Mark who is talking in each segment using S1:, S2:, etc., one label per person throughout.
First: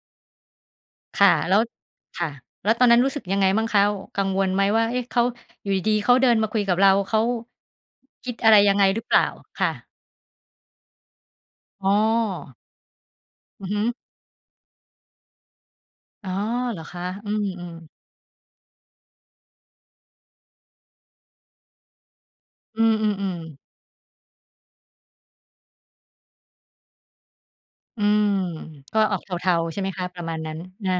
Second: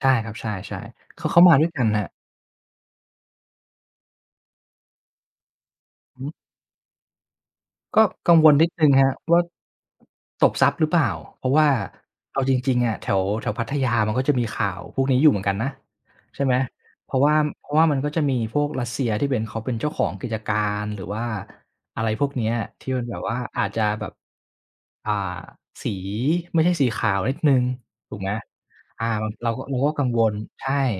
S1: ใช่ครับ ใช่ ๆ
S2: ค
S1: เข
S2: ่
S1: า
S2: ะ
S1: เขา
S2: แ
S1: ม
S2: ล้
S1: า
S2: ว
S1: ด้วยกันครับ
S2: ค่ะ แล้วตอนนั้นรู้สึกยังไงบ้างคะ? กังวลไหมว่า เอ๊ะ! เขา อยู่ดี ๆ เขา
S1: อือ
S2: เ
S1: ฮ
S2: ดิ
S1: ึ
S2: นมาคุยกับเรา เขา
S1: ก็
S2: คิ
S1: กั
S2: ด
S1: ง
S2: อ
S1: ว
S2: ะไ
S1: ล
S2: ร
S1: นิด
S2: ยังไ
S1: หน
S2: ง
S1: ึ่ง
S2: หร
S1: ค
S2: ือ
S1: ร
S2: เ
S1: ับ
S2: ปล่า?
S1: ว่า
S2: ค่ะ
S1: ตบทรัพย์หรือเปล่า เพราะว่า
S2: อ๋อ
S1: เอาจริง ๆ อะแถว แถวพ
S2: อ
S1: ั
S2: ือ
S1: ท
S2: ฮ
S1: ยา
S2: ึ
S1: มันก็จะมีข่าวพวกนี้อยู่เหมือนกันนะ
S2: อ๋อ
S1: ใช่ไหม
S2: เหรอคะ?
S1: เพราะว
S2: อื
S1: ่า เพรา
S2: ม
S1: ะว่า
S2: ๆ
S1: มันก็จะมีพวกรัสเซียที่เป็น เขาเป็นเจ้าของกิจการ หรือว่า อะไรพวกเนี้ย
S2: อื
S1: ที่มันแบบว่
S2: ม
S1: า
S2: ๆ ๆ
S1: อาจจะแบบ อ่า สีไม่ใช่สีขาวนิดหนึ่ง
S2: อื
S1: ถูก
S2: ม
S1: ไหม
S2: ก็
S1: อา
S2: ออก
S1: มั
S2: เ
S1: น เ
S2: ท
S1: รา
S2: า ๆ ใช่ไห
S1: ก
S2: ม
S1: ็
S2: ค
S1: กั
S2: ะ?
S1: ง
S2: ป
S1: ว
S2: ระม
S1: ล
S2: าณนั้น
S1: ใช่
S2: อา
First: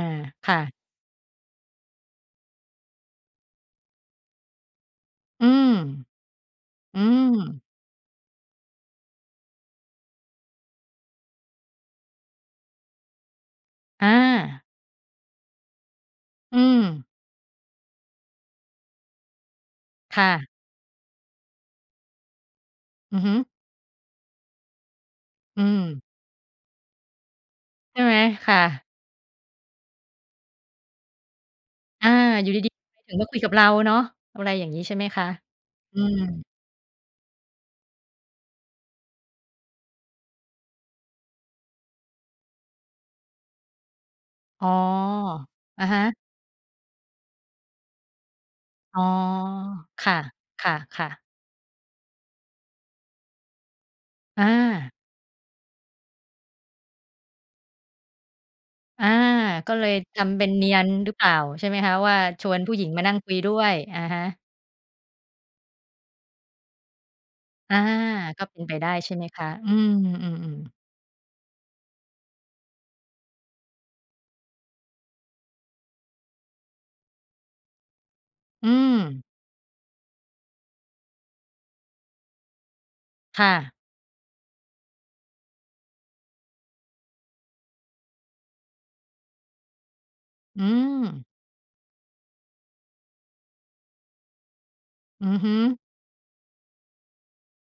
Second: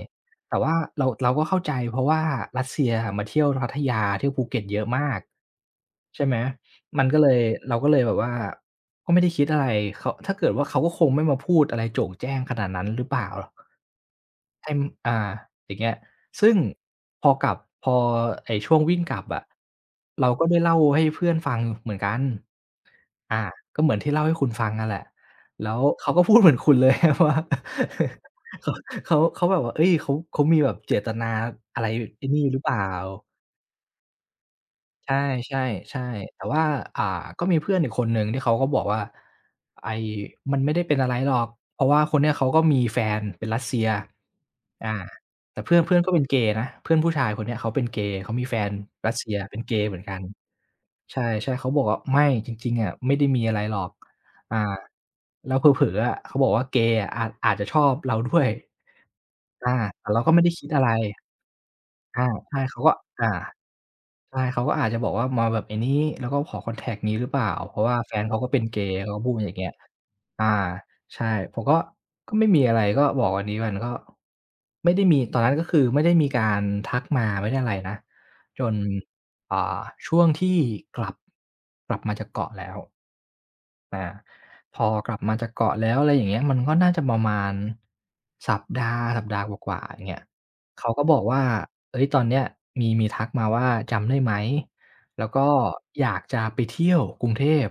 S2: ค
S1: แต่
S2: ่
S1: ว่
S2: ะ
S1: าเรา เราก็เข้าใจ เพราะว่ารัสเซียอะมาเที่ยวพัทยา เที่ยวภูเก็ตเยอะมาก
S2: อืม
S1: ใช่ไหม
S2: อื
S1: มันก็เลย
S2: ม
S1: เราก็เลยแบบว่าก็ไม่ได้คิดอะไร เขา ถ้าเกิดว่าเขาก็คงไม่มาพูดอะไรโจ่งแจ้งขนาดนั้นหรือเปล่าหรอก
S2: อา
S1: เต็ม อ่า อย่างเงี้ย ซึ่
S2: อ
S1: ง
S2: ืม
S1: พอกลับ พอไอ้ช่วงวิ่งกลับอะ
S2: ค
S1: เ
S2: ่
S1: ราก็
S2: ะ
S1: ได้เล่าให้เพื่อนฟังเหมือนกัน
S2: อือฮ
S1: อ
S2: ึ
S1: า ก็เหมือนที่เล่าให้คุณฟังน่ะแหละ
S2: อื
S1: แล้ว
S2: ม
S1: เขาก็พูดเหมือนคุณ เลยว่า
S2: ใช่ไหม? ค่
S1: เขา
S2: ะ
S1: เขา เขาแบบว่า เอ๊ย! เขา เขามีแบบเจตนาอะไร
S2: อา
S1: ไอ้นี่
S2: อยู่
S1: หรื
S2: ด
S1: อเป
S2: ี
S1: ล่า
S2: ๆ ถ้าเกิดว่าคุยกับเราเนาะ อะไรอย่างงี้ใช่ไหม
S1: ใช
S2: คะ?
S1: ่
S2: อื
S1: ๆ ๆ แต่
S2: ม
S1: ว่า อ่า ก็มีเพื่อนอีกคนหนึ่งที่เขาก็บอกว่า "ไอ้ มันไม่ได้เป็นอะไรหรอก เพราะว่าคนเนี้ยเขาก็มีแฟนเป็นรัสเซีย"
S2: อ๋อ
S1: อา แต่เพื่อ
S2: อ
S1: น
S2: ะ
S1: เพื
S2: ฮ
S1: ่อนก็
S2: ะ
S1: เป็นเกย์นะ เพื่อนผู้ชายคนเนี้ยเขาเป็นเกย์ เขามีแฟน
S2: อ๋อ
S1: รัสเซียเป็นเกย์เหมือ
S2: ค
S1: นก
S2: ่
S1: ั
S2: ะ
S1: น
S2: ค่ะ
S1: ใช
S2: ๆ
S1: ่ ๆ เขาบอกว่า "ไม่ จริง ๆ อะไม่ได้มีอะไรหรอก"
S2: อ
S1: อา
S2: า
S1: แล้วเผลอ ๆ อะ เขาบอกว่า "เกย์อะ อาจ อาจจะชอบเราด้วย"
S2: อา
S1: อ
S2: ก
S1: า
S2: ็เลย
S1: แต่เ
S2: ท
S1: ราก็ไ
S2: ำ
S1: ม
S2: เ
S1: ่
S2: ป็
S1: ได
S2: น
S1: ้ค
S2: เน
S1: ิ
S2: ี
S1: ด
S2: ย
S1: อะไ
S2: น
S1: ร
S2: หรือเปล่า ใช่ไหมคะ? ว่า
S1: อา
S2: ช
S1: ใช
S2: วน
S1: ่
S2: ผู
S1: เ
S2: ้
S1: ขา
S2: หญิง
S1: ก็
S2: มานั่ง
S1: อา
S2: คุยด้วย อะฮะ
S1: ใช่ เขาก็อาจจะบอกว่ามาแบบ ไอ้นี้ แล้วก็ขอคอนแทกต์ งี้หรือเปล่า เ
S2: อ
S1: พ
S2: า
S1: ราะว่าแฟนเขา
S2: ก็
S1: ก็
S2: เ
S1: เ
S2: ป
S1: ป็
S2: ็
S1: น
S2: นไป
S1: เก
S2: ได้
S1: ย์ เ
S2: ใ
S1: ข
S2: ช
S1: า
S2: ่
S1: ก็
S2: ไหม
S1: พูด
S2: คะ?
S1: อย่างเงี
S2: อ
S1: ้
S2: ื
S1: ย
S2: ม อื
S1: อา
S2: อ ๆ
S1: ใช่ ผมก็ ก็ไม่มีอะไร ก็บอกอันนี้มันก็ไม่ได้มี ตอนนั้นก็คือไม่ได้มีการทักมา ไม่ได้อะไรนะ จ
S2: อื
S1: น
S2: ม
S1: อ่า ช่วงที่กลับ กลับมาจากเกาะแล้ว
S2: ค่ะ
S1: อา พอกลับมาจากเกาะแล้ว อะไรอย่างเงี้ย มันก็น่าจะประมาณสัปดาห์ สัปดาห์กว่า ๆ อย่างเงี้ย
S2: อื
S1: เขาก็บอก
S2: ม
S1: ว่า เอ๊ย! ตอนเนี้ยมี มีทักมาว่า "จำได้ไหม?" แล
S2: อื
S1: ้ว
S2: อ
S1: ก็
S2: ฮึ
S1: อยากจะไปเที่ยวกรุงเทพ